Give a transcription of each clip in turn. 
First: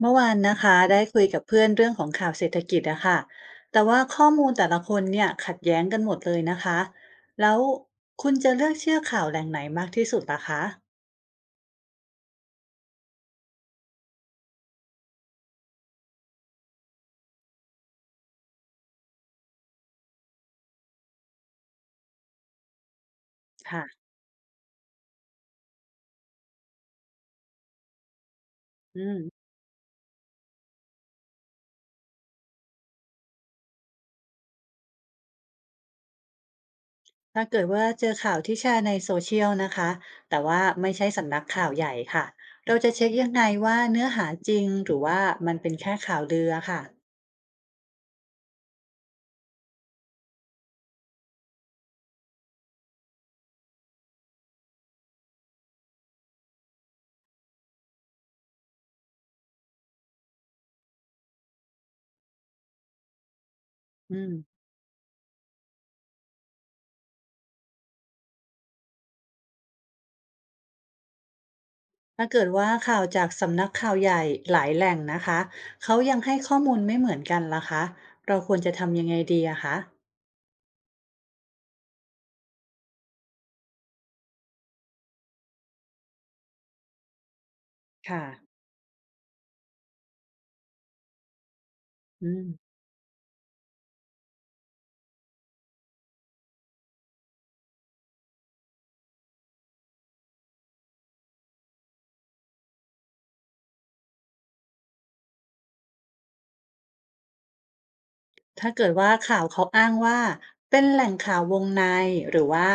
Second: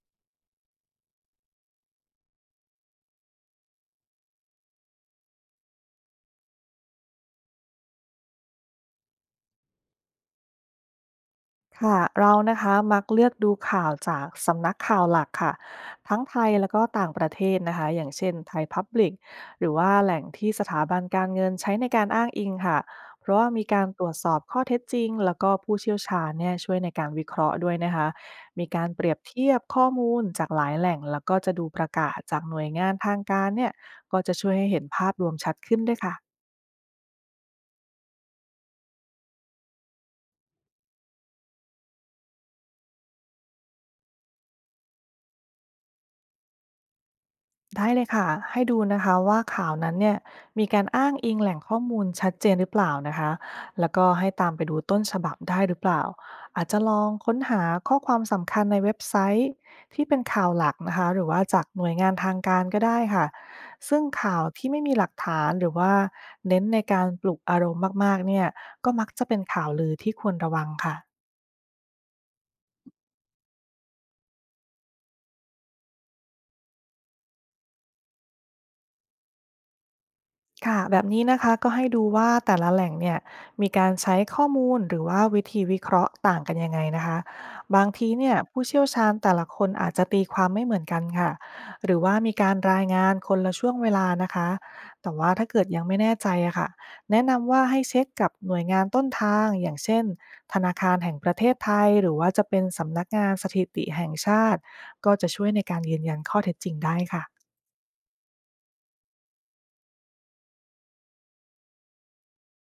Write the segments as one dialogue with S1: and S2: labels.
S1: เมื่อวานนะคะได้คุยกับเพื่อนเรื่องของข่าวเศรษฐกิจอะค่ะแต่ว่าข้อมูลแต่ละคนเนี่ยขัดแย้งกันหมดเลยนะคะแล้วคุณจะเลือกเชื่อข่าวแหล่งไหนมากที่สุดล่ะคะ
S2: ค่ะเรานะคะมักเลือกดูข่าวจากสำนักข่าวหลักค่ะทั้งไทยแล้วก็ต่างประเทศนะคะอย่างเช่นไทยพับลิกหรือว่าแหล่งที่สถาบันการเงินใช้ในการอ้างอิงค่ะเพราะว่ามีกา
S1: ค่ะ
S2: รตรวจสอบข้อเท็จจริงแล้วก็ผู้เชี่ยวชาญเนี่ยช่วยในการวิเคราะห์ด้วยนะคะมีการเป
S1: อื
S2: รียบ
S1: ม
S2: เทียบข้อมูลจากหลายแหล่งแล้วก็จะดูประกาศจากหน่วยงานทางการเนี่ยก็จะช่วยให้เห็นภาพรวมชัดขึ้นด้วยค่ะ
S1: ถ้าเกิดว่าเจอข่าวที่แชร์ในโซเชียลนะคะแต่ว่าไม่ใช่สำนักข่าวใหญ่ค่ะเราจะเช็คยังไงว่าเนื้อหาจริงหรือว่ามันเป็นแค่ข่าวลืออะค่ะ
S2: ได้เลยค่ะ ให้ดูนะคะว่าข่าวนั้นเนี่ยมีการอ้างอิงแหล่งข้อมูลชัดเจนหรือเปล่านะคะแล้วก็ให้ตามไปดูต้นฉบับได้หรือเปล่า อาจจะลองค้นหาข้อความสำคัญในเว็บไซต์ที่เป็นข่าวหลักนะคะหรือว่าจากหน่วยงานทางการก็ได้ค่ะ ซึ่ง
S1: อืม
S2: ข่าวที่ไม่มีหลักฐานหรือว่าเน้นในการปลุกอารมณ์มากๆเนี่ยก็มักจะเป็นข่าวลือที่ควรระวังค่ะ
S1: ถ้าเกิดว่าข่าวจากสำนักข่าวใหญ่หลายแหล่งนะคะเขายังให้ข้อมูลไม่เหมือนกันล่ะคะเราควรจะทำยังไงดีอะคะ
S2: ค่ะแบบนี้นะคะก็ให้ดูว่าแต่ละแหล่งเนี่ยมีการใช้ข้อมูลหรือว่าวิธีวิเคราะห์ต่างกันยังไงนะคะบางที
S1: ค่ะ
S2: เนี่ยผู้เชี่ยวชาญแต่ละคนอาจจะตีความไม่เหมือนกันค่ะหรือว่ามี
S1: อืม
S2: การรายงานคนละช่วงเวลานะคะแต่ว่าถ้าเกิดยังไม่แน่ใจอะค่ะแนะนำว่าให้เช็คกับหน่วยงานต้นทางอย่างเช่นธนาคารแห่งประเทศไทยหรือว่าจะเป็นสำนักงานสถิติแห่งชาติก็จะช่วยในการยืนยันข้อเท็จจริงได้ค่ะ
S1: ถ้าเกิดว่าข่าวเขาอ้างว่าเป็นแหล่งข่าววงในหรือว่า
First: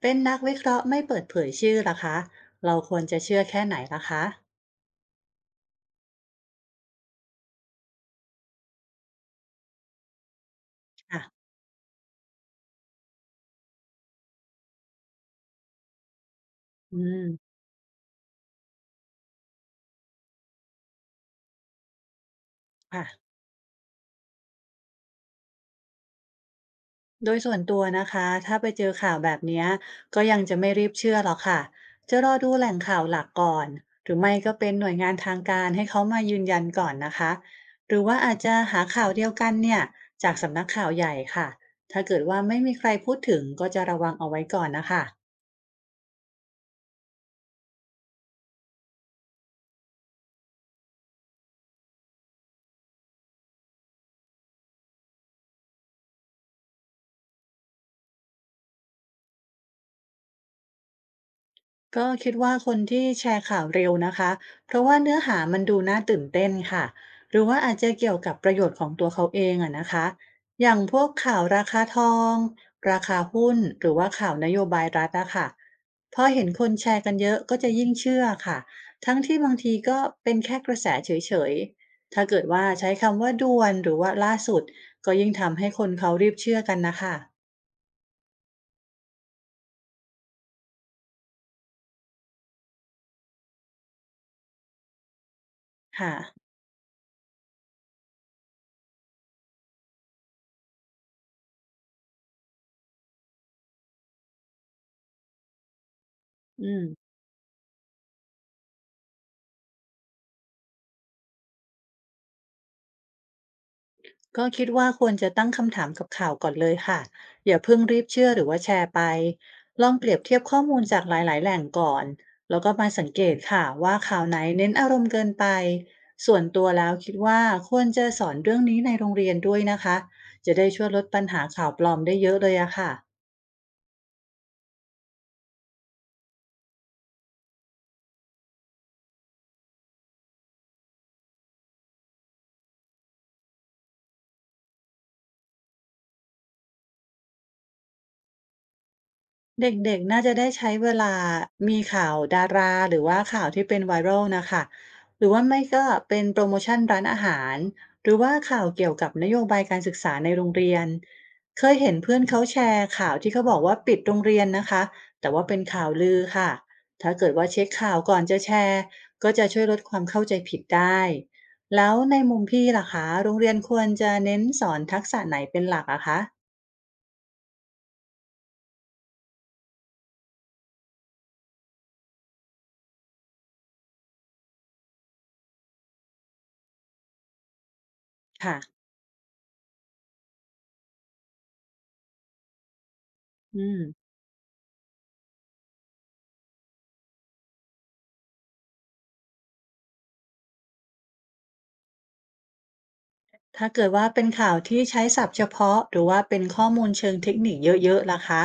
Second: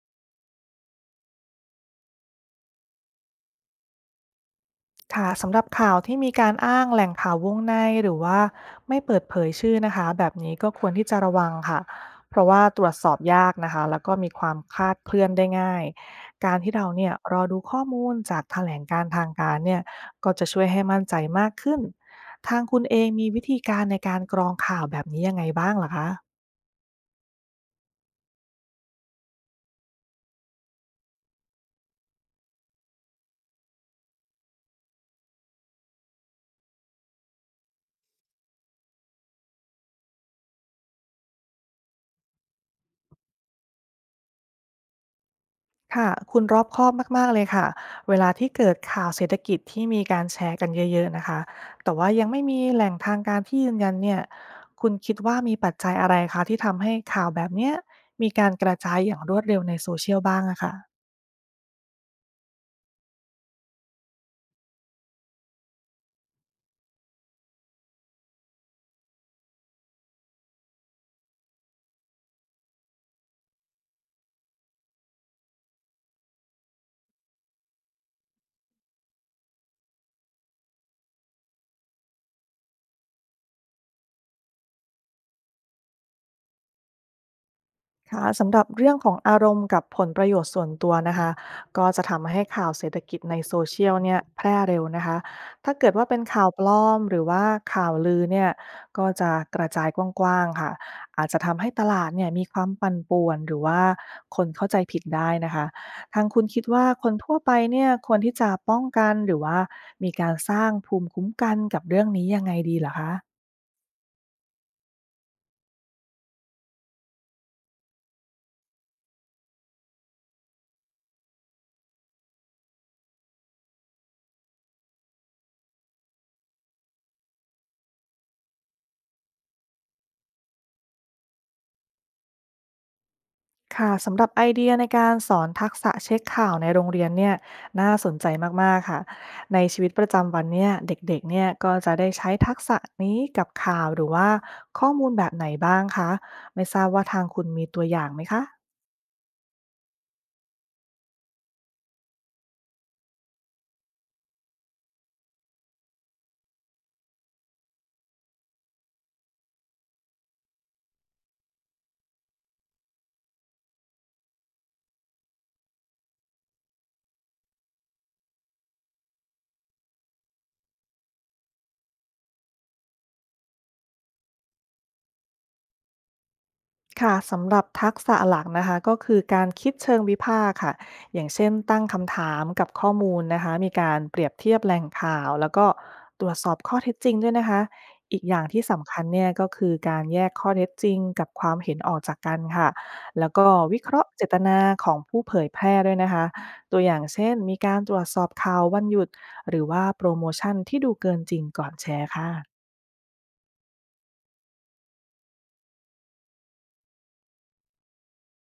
S1: เป็นนักวิเคราะห์ไม่เปิดเผยชื่อล่ะคะเราควรจะเชื่อแค่ไหนล่ะคะ
S2: ค่ะสำหรับข่าวที่มีการอ้างแหล่งข่าววงในหรือว่าไม่เปิดเผยชื่อนะคะแบบนี้ก็ควรที่จะระ
S1: ค่ะ
S2: วังค่ะเพราะว่าตรวจสอบยากนะคะแล้วก็มีความคลาดเคลื่อนได้ง่ายการที่เรา
S1: อื
S2: เนี่ย
S1: ม
S2: รอดูข้อมูลจากแถลงการณ์ทางการเนี่ยก็จะช่วยให้มั่นใจมากขึ้นทางคุณเอ
S1: ค่ะ
S2: งมีวิธีการในการกรองข่าวแบบนี้ยังไงบ้างล่ะคะ
S1: โดยส่วนตัวนะคะถ้าไปเจอข่าวแบบเนี้ยก็ยังจะไม่รีบเชื่อหรอกค่ะจะรอดูแหล่งข่าวหลักก่อนหรือไม่ก็เป็นหน่วยงานทางการให้เขามายืนยันก่อนนะคะหรือว่าอาจจะหาข่าวเดียวกันเนี่ยจากสำนักข่าวใหญ่ค่ะถ้าเกิดว่าไม่มีใครพูดถึงก็จะระวังเอาไว้ก่อนนะคะ
S2: ค่ะคุณรอบคอบมากๆเลยค่ะเวลาที่เกิดข่าวเศรษฐกิจที่มีการแชร์กันเยอะๆนะคะแต่ว่ายังไม่มีแหล่งทางการที่ยืนยันเนี่ยคุณคิดว่ามีปัจจัยอะไรคะที่ทำให้ข่าวแบบเนี้ยมีการกระจายอย่างรวดเร็วในโซเชียลบ้างอะค่ะ
S1: ก็คิดว่าคนที่แชร์ข่าวเร็วนะคะเพราะว่าเนื้อหามันดูน่าตื่นเต้นค่ะหรือว่าอาจจะเกี่ยวกับประโยชน์ของตัวเขาเองอะนะคะ อย่างพวกข่าวราคาทองราคาหุ้นหรือว่าข่าวนโยบายรัฐอะค่ะพอเห็นคนแชร์กันเยอะก็จะยิ่งเชื่อค่ะ ทั้งที่บางทีก็เป็นแค่กระแสเฉยๆ ถ้าเกิดว่าใช้คำว่าด่วนหรือว่าล่าสุดก็ยิ่งทำให้คนเขารีบเชื่อกันนะคะ
S2: ค่ะสำหรับเรื่องของอารมณ์กับผลประโยชน์ส่วนตัวนะคะก็จะทำให้ข่าวเศรษฐกิจในโซเชียลเนี่ยแพร่เร็วนะคะถ้าเกิดว่า
S1: ค่ะ
S2: เป็นข่าวปลอมหรือว่าข่าวลือเนี่ยก็จะกระจายกว้างๆค่ะอาจจะทำให้ตลาดเนี่ยมีความปั่นป่วนหรือว่าคนเข้าใจผิดได้นะคะทางคุณคิด
S1: อืม
S2: ว่าคนทั่วไปเนี่ยควรที่จะป้องกันหรือว่ามีการสร้างภูมิคุ้มกันกับเรื่องนี้ยังไงดีเหรอคะ
S1: ก็คิดว่าควรจะตั้งคำถามกับข่าวก่อนเลยค่ะอย่าเพิ่งรีบเชื่อหรือว่าแชร์ไปลองเปรียบเทียบข้อมูลจากหลายๆแหล่งก่อนแล้วก็มาสังเกตค่ะว่าข่าวไหนเน้นอารมณ์เกินไปส่วนตัวแล้วคิดว่าควรจะสอนเรื่องนี้ในโรงเรียนด้วยนะคะจะได้ช่วยลดปัญหาข่าวปลอมได้เยอะเลยอะค่ะ
S2: ค่ะสำหรับไอเดียในการสอนทักษะเช็คข่าวในโรงเรียนเนี่ยน่าสนใจมากๆค่ะในชีวิตประจำวันเนี่ยเด็กๆเนี่ยก็จะได้ใช้ทักษะนี้กับข่าวหรือว่าข้อมูลแบบไหนบ้างคะไม่ทราบว่าทางคุณมีตัวอย่างไหมคะ
S1: เด็กๆน่าจะได้ใช้เวลามีข่าวดาราหรือว่าข่าวที่เป็น viral นะคะหรือว่าไม่ก็เป็นโปรโมชั่นร้านอาหารหรือว่าข่าวเกี่ยวกับนโยบายการศึกษาในโรงเรียนเคยเห็นเพื่อนเขาแชร์ข่าวที่เขาบอกว่าปิดโรงเรียนนะคะแต่ว่าเป็นข่าวลือค่ะถ้าเกิดว่าเช็คข่าวก่อนจะแชร์ก็จะช่วยลดความเข้าใจผิดได้แล้วในมุมพี่ล่ะคะโรงเรียนควรจะเน้นสอนทักษะไหนเป็นหลักอะคะ
S2: ค่ะสำหรับทักษะหลักนะคะก็คือการคิดเชิงวิพากษ์ค่ะอย่างเช่นตั้งคำถามกับข้อมูลนะคะมีการเปรียบเทียบแหล่งข่าวแล้วก็ตรวจสอบข้อเท็จจริงด้วยนะคะอีกอย่าง
S1: ค่ะ
S2: ที่สำคัญเนี่ยก็คือการแยกข้อเท็จจริงกับความเห็นออกจากกันค่ะแล้วก็
S1: อื
S2: วิเคราะห์
S1: ม
S2: เจตนาของผู้เผยแพร่ด้วยนะคะตัวอย่างเช่นมีการตรวจสอบข่าววันหยุดหรือว่าโปรโมชั่นที่ดูเกินจริงก่อนแชร์ค่ะ
S1: ถ้าเกิดว่าเป็นข่าวที่ใช้ศัพท์เฉพาะหรือว่าเป็นข้อมูลเชิงเทคนิคเยอะๆล่ะคะ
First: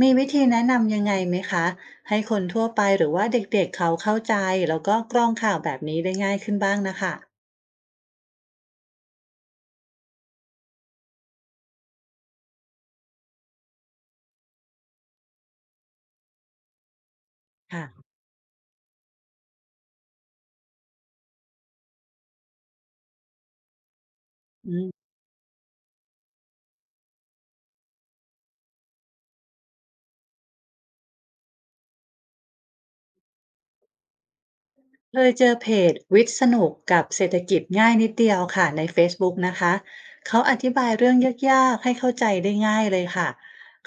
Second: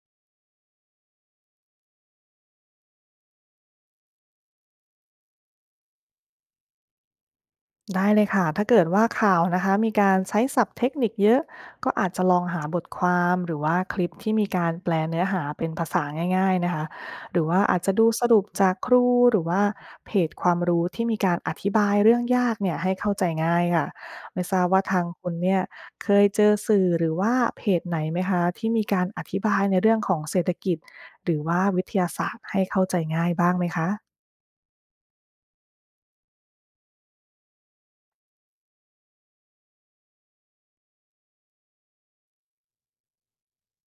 S1: มีวิธีแนะนำยังไงไหมคะให้คนทั่วไปหรือว่าเด็กๆเขาเข้าใจแล้วก็กรองข่าวแบบนี้ได้ง่ายขึ้นบ้างนะคะ
S2: ได้เลยค่ะถ้าเกิดว่าข่าวนะคะมีการใช้ศัพท์เทคนิคเยอะก็อาจจะลองหาบทความหรือว่าคลิปที่มีการแปลเนื้อหาเป็นภาษาง่ายๆนะคะหรือว่าอาจ
S1: ค่ะ
S2: จะดูสรุปจากครูหรือว่าเพจความรู้ที่มีการอธิบายเรื่องยากเนี่ยให้เข้าใจง่ายค่ะไม่ทราบ
S1: อื
S2: ว่าทา
S1: ม
S2: งคุณเนี่ยเคยเจอสื่อหรือว่าเพจไหนไหมคะที่มีการอธิบายในเรื่องของเศรษฐกิจหรือว่าวิทยาศาสตร์ให้เข้าใจง่ายบ้างไหมคะ
S1: เคยเจอเพจวิทย์สนุกกับเศรษฐกิจง่ายนิดเดียวค่ะในเฟซบุ๊กนะคะเขาอธิบายเรื่องยากๆให้เข้าใจได้ง่ายเลยค่ะ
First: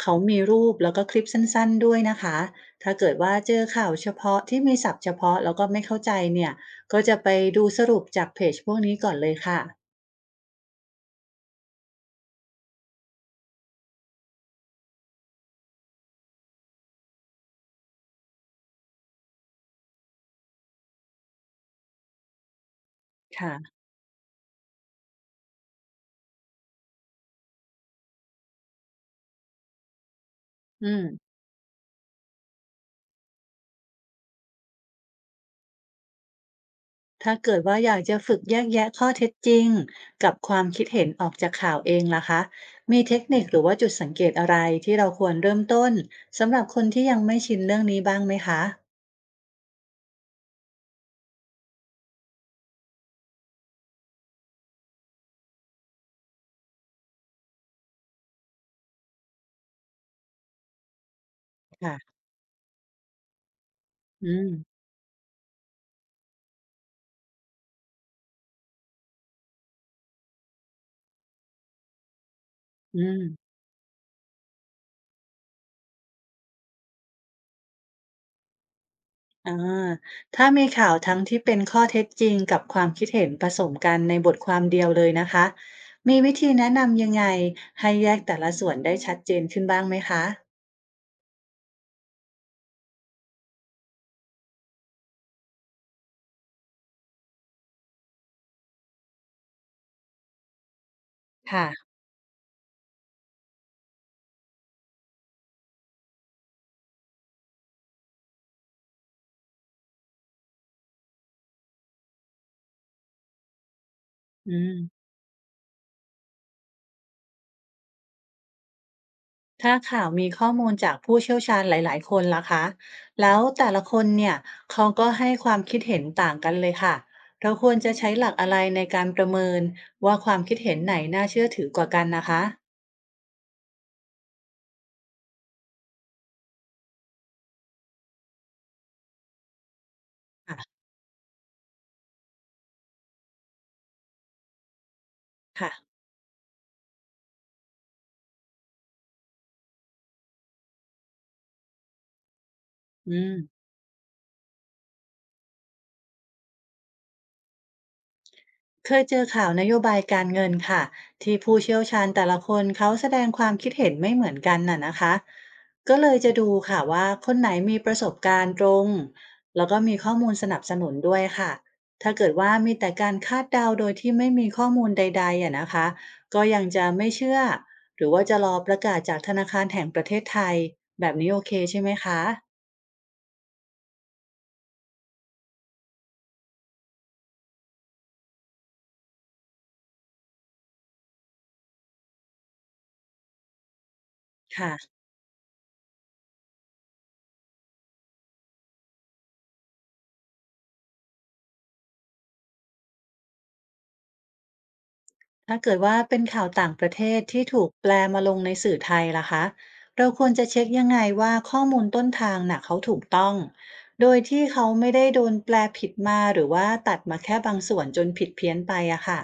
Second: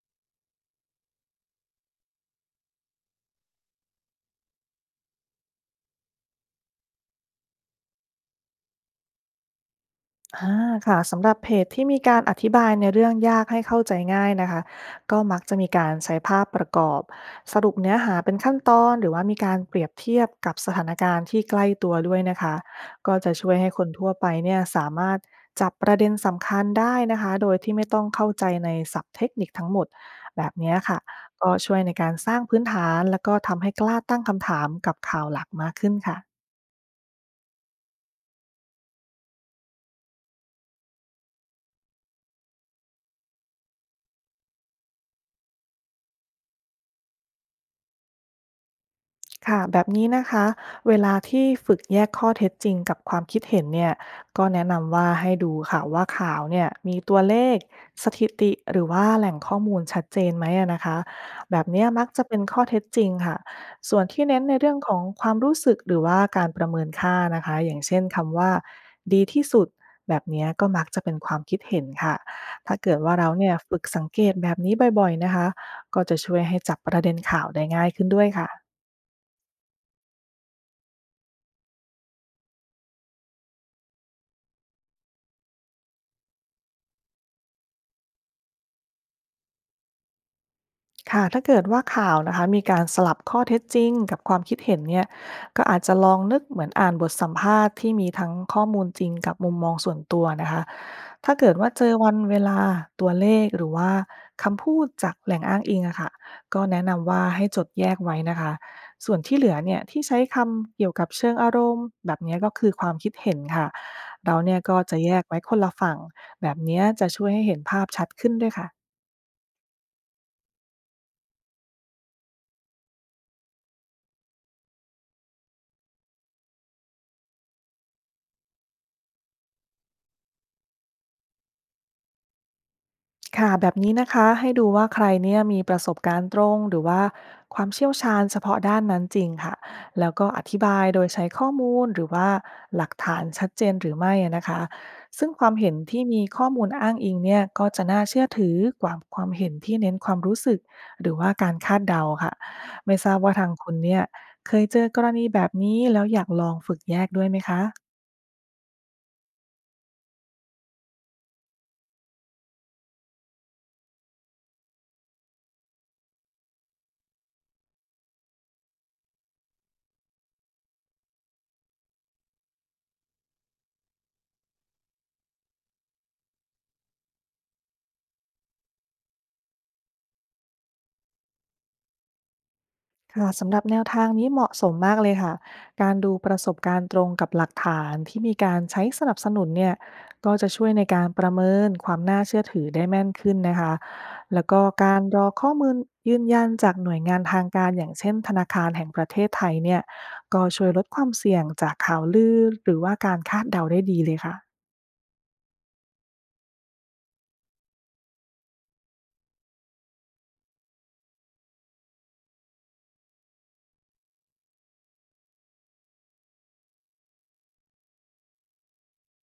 S1: เขามีรูปแล้วก็คลิปสั้นๆด้วยนะคะถ้าเกิดว่าเจอข่าวเฉพาะที่มีศัพท์เฉพาะแล้วก็ไม่เข้าใจเนี่ยก็จะไปดูสรุปจากเพจพวกนี้ก่อนเลยค่ะ
S2: อาค่ะสำหรับเพจที่มีการอธิบายในเรื่องยากให้เข้าใจง่ายนะคะก็มักจะมีการใช้ภาพประกอบสรุปเนื้อหาเป็นขั้นตอนหรือว่ามีการเปรียบเทียบกับสถานการณ์ที่ใกล้ตัวด้วยนะคะก็จะช่วยให้
S1: ค่ะ
S2: คนทั่วไปเนี่ยสามารถจับประเด็นสำคัญได้นะคะโดยที่ไม่ต้องเข้าใจในศัพท์เทคนิคทั้งหมดแบบเนี้ย
S1: อื
S2: ค่ะ
S1: ม
S2: ก็ช่วยในการสร้างพื้นฐานแล้วก็ทำให้กล้าตั้งคำถามกับข่าวหลักมากขึ้นค่ะ
S1: ถ้าเกิดว่าอยากจะฝึกแยกแยะข้อเท็จจริงกับความคิดเห็นออกจากข่าวเองล่ะคะมีเทคนิคหรือว่าจุดสังเกตอะไรที่เราควรเริ่มต้นสำหรับคนที่ยังไม่ชินเรื่องนี้บ้างไหมคะ
S2: ค่ะแบบนี้นะคะเวลาที่ฝึกแยกข้อเท็จจริงกับความคิดเห็นเนี่ยก็แนะนำว่าให้ดูค่ะว่าข่าวเนี่ยมีตัวเลขสถิติหรือว่าแหล่งข้อมูลชัดเจนไหมอะนะคะแบบเนี้ย
S1: ค่ะ
S2: มักจะเป็นข้อเท็จจริงค่ะส่วนที่
S1: อื
S2: เน้น
S1: ม
S2: ในเรื่องของความรู้สึกหรือว่าการประเมินค่านะคะอย่างเช่นคำว่าดีที่สุดแบบเนี้ยก็มักจะเป็นความคิดเห็นค่ะถ้าเกิด
S1: อื
S2: ว่า
S1: ม
S2: เราเนี่ยฝึกสังเกตแบบนี้บ่อยๆนะคะก็จะช่วยให้จับประเด็นข่าวได้ง่ายขึ้นด้วยค่ะ
S1: อาถ้ามีข่าวทั้งที่เป็นข้อเท็จจริงกับความคิดเห็นผสมกันในบทความเดียวเลยนะคะมีวิธีแนะนำยังไงให้แยกแต่ละส่วนได้ชัดเจนขึ้นบ้างไหมคะ
S2: ค่ะถ้าเกิดว่าข่าวนะคะมีการสลับข้อเท็จจริงกับความคิดเห็นเนี่ยก็อาจจะลองนึกเหมือนอ่านบทสัมภาษณ์ที่มีทั้งข้อมูลจริงกับมุมมองส่วนตัวนะคะถ้าเกิด
S1: ค่ะ
S2: ว่าเจอวันเวลาตัวเลขหรือว่าคำพูดจากแหล่งอ้างอิงอะค่ะก็แนะนำว่าให้จดแยกไว้นะคะส่วนที่เหลือเนี่ยที่ใช้คำเกี่ยวกับเชิงอารมณ์แบบเนี้ยก็คือความคิดเห็นค่ะเรา
S1: อื
S2: เนี่ยก็จะ
S1: ม
S2: แยกไว้คนละฝั่งแบบเนี้ยจะช่วยให้เห็นภาพชัดขึ้นด้วยค่ะ
S1: ถ้าข่าวมีข้อมูลจากผู้เชี่ยวชาญหลายๆคนล่ะคะแล้วแต่ละคนเนี่ย เขาก็ให้ความคิดเห็นต่างกันเลยค่ะ เราควรจะใช้หลักอะไรในการประเมินว่าความคิดเห็นไหนน่าเชื่อถือกว่ากันนะคะ
S2: ค่ะแบบนี้นะคะให้ดูว่าใครเนี่ยมีประสบการณ์ตรงหรือว่าความเชี่ยวชาญเฉพาะด้านนั้นจริงค่ะแล้วก็อธิ
S1: ค่ะ
S2: บายโดยใช้ข้อมูลหรือว่าหลักฐานชัดเจนหรือไม่อะนะคะซึ่งความเห็น
S1: ค่ะ
S2: ที่มีข้อมูลอ้างอิงเนี่ยก็จะน่าเชื่อถือกว่าความเห็นที่เน้นความรู้สึกหรือว่าการคาดเดาค่ะไม่ท
S1: อื
S2: ราบ
S1: ม
S2: ว่าทางคุณเนี่ยเคยเจอกรณีแบบนี้แล้วอยากลองฝึกแยกด้วยไหมคะ
S1: เคยเจอข่าวนโยบายการเงินค่ะที่ผู้เชี่ยวชาญแต่ละคนเขาแสดงความคิดเห็นไม่เหมือนกันน่ะนะคะก็เลยจะดูค่ะว่าคนไหนมีประสบการณ์ตรงแล้วก็มีข้อมูลสนับสนุนด้วยค่ะถ้าเกิดว่ามีแต่การคาดเดาโดยที่ไม่มีข้อมูลใดๆอ่ะนะคะก็ยังจะไม่เชื่อหรือว่าจะรอประกาศจากธนาคารแห่งประเทศไทยแบบนี้โอเคใช่ไหมคะ
S2: ค่ะสำหรับแนวทางนี้เหมาะสมมากเลยค่ะการดูประสบการณ์ตรงกับหลักฐานที่มีการใช้สนับสนุนเนี่ยก็จะช่วยในการประเมินความน่าเชื่อถือได้แม่นขึ้นนะคะแล้วก็
S1: ค่ะ
S2: การรอข้อมูลยืนยันจากหน่วยงานทางการอย่างเช่นธนาคารแห่งประเทศไทยเนี่ยก็ช่วยลดความเสี่ยงจากข่าวลือหรือว่าการคาดเดาได้ดีเลยค่ะ
S1: ถ้าเกิดว่าเป็นข่าวต่างประเทศที่ถูกแปลมาลงในสื่อไทยล่ะคะเราควรจะเช็คยังไงว่าข้อมูลต้นทางน่ะเขาถูกต้อง โดยที่เขาไม่ได้โดนแปลผิดมาหรือว่าตัดมาแค่บางส่วนจนผิดเพี้ยนไปอะค่ะ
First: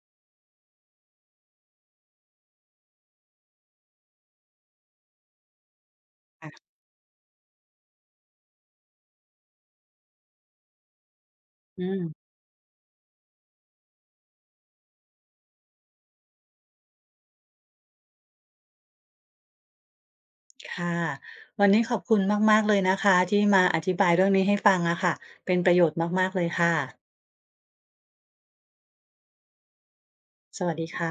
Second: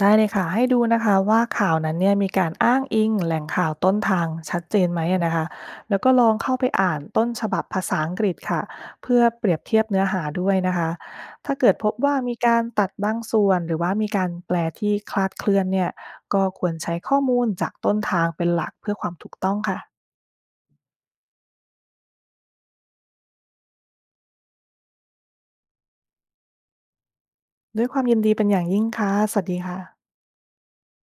S2: ได้เลยค่ะให้ดูนะคะว่าข่าวนั้นเนี่ยมีการอ้างอิงแหล่งข่าวต้นทางชัดเจนไหมอะนะคะแล้วก็ลองเข้าไปอ่านต้นฉบับภาษาอังกฤษค่ะเพื่อเปรียบเทียบเนื้อหาด้วยนะคะถ้าเกิด
S1: อื
S2: พบว่า
S1: ม
S2: มีการตัดบางส่วนหรือว่ามีการแปลที่คลาดเคลื่อนเนี่ยก็ควรใช้ข้อมูลจากต้นทางเป็นหลักเพื่อความถูกต้องค่ะ
S1: ค่ะวันนี้ขอบคุณมากๆเลยนะคะที่มาอธิบายเรื่องนี้ให้ฟังอะค่ะเป็นประโยชน์มากๆเลยค่ะ
S2: ด้วยความยินดีเป็นอย่างยิ่งค่ะสวัสดีค่ะ
S1: สวัสดีค่ะ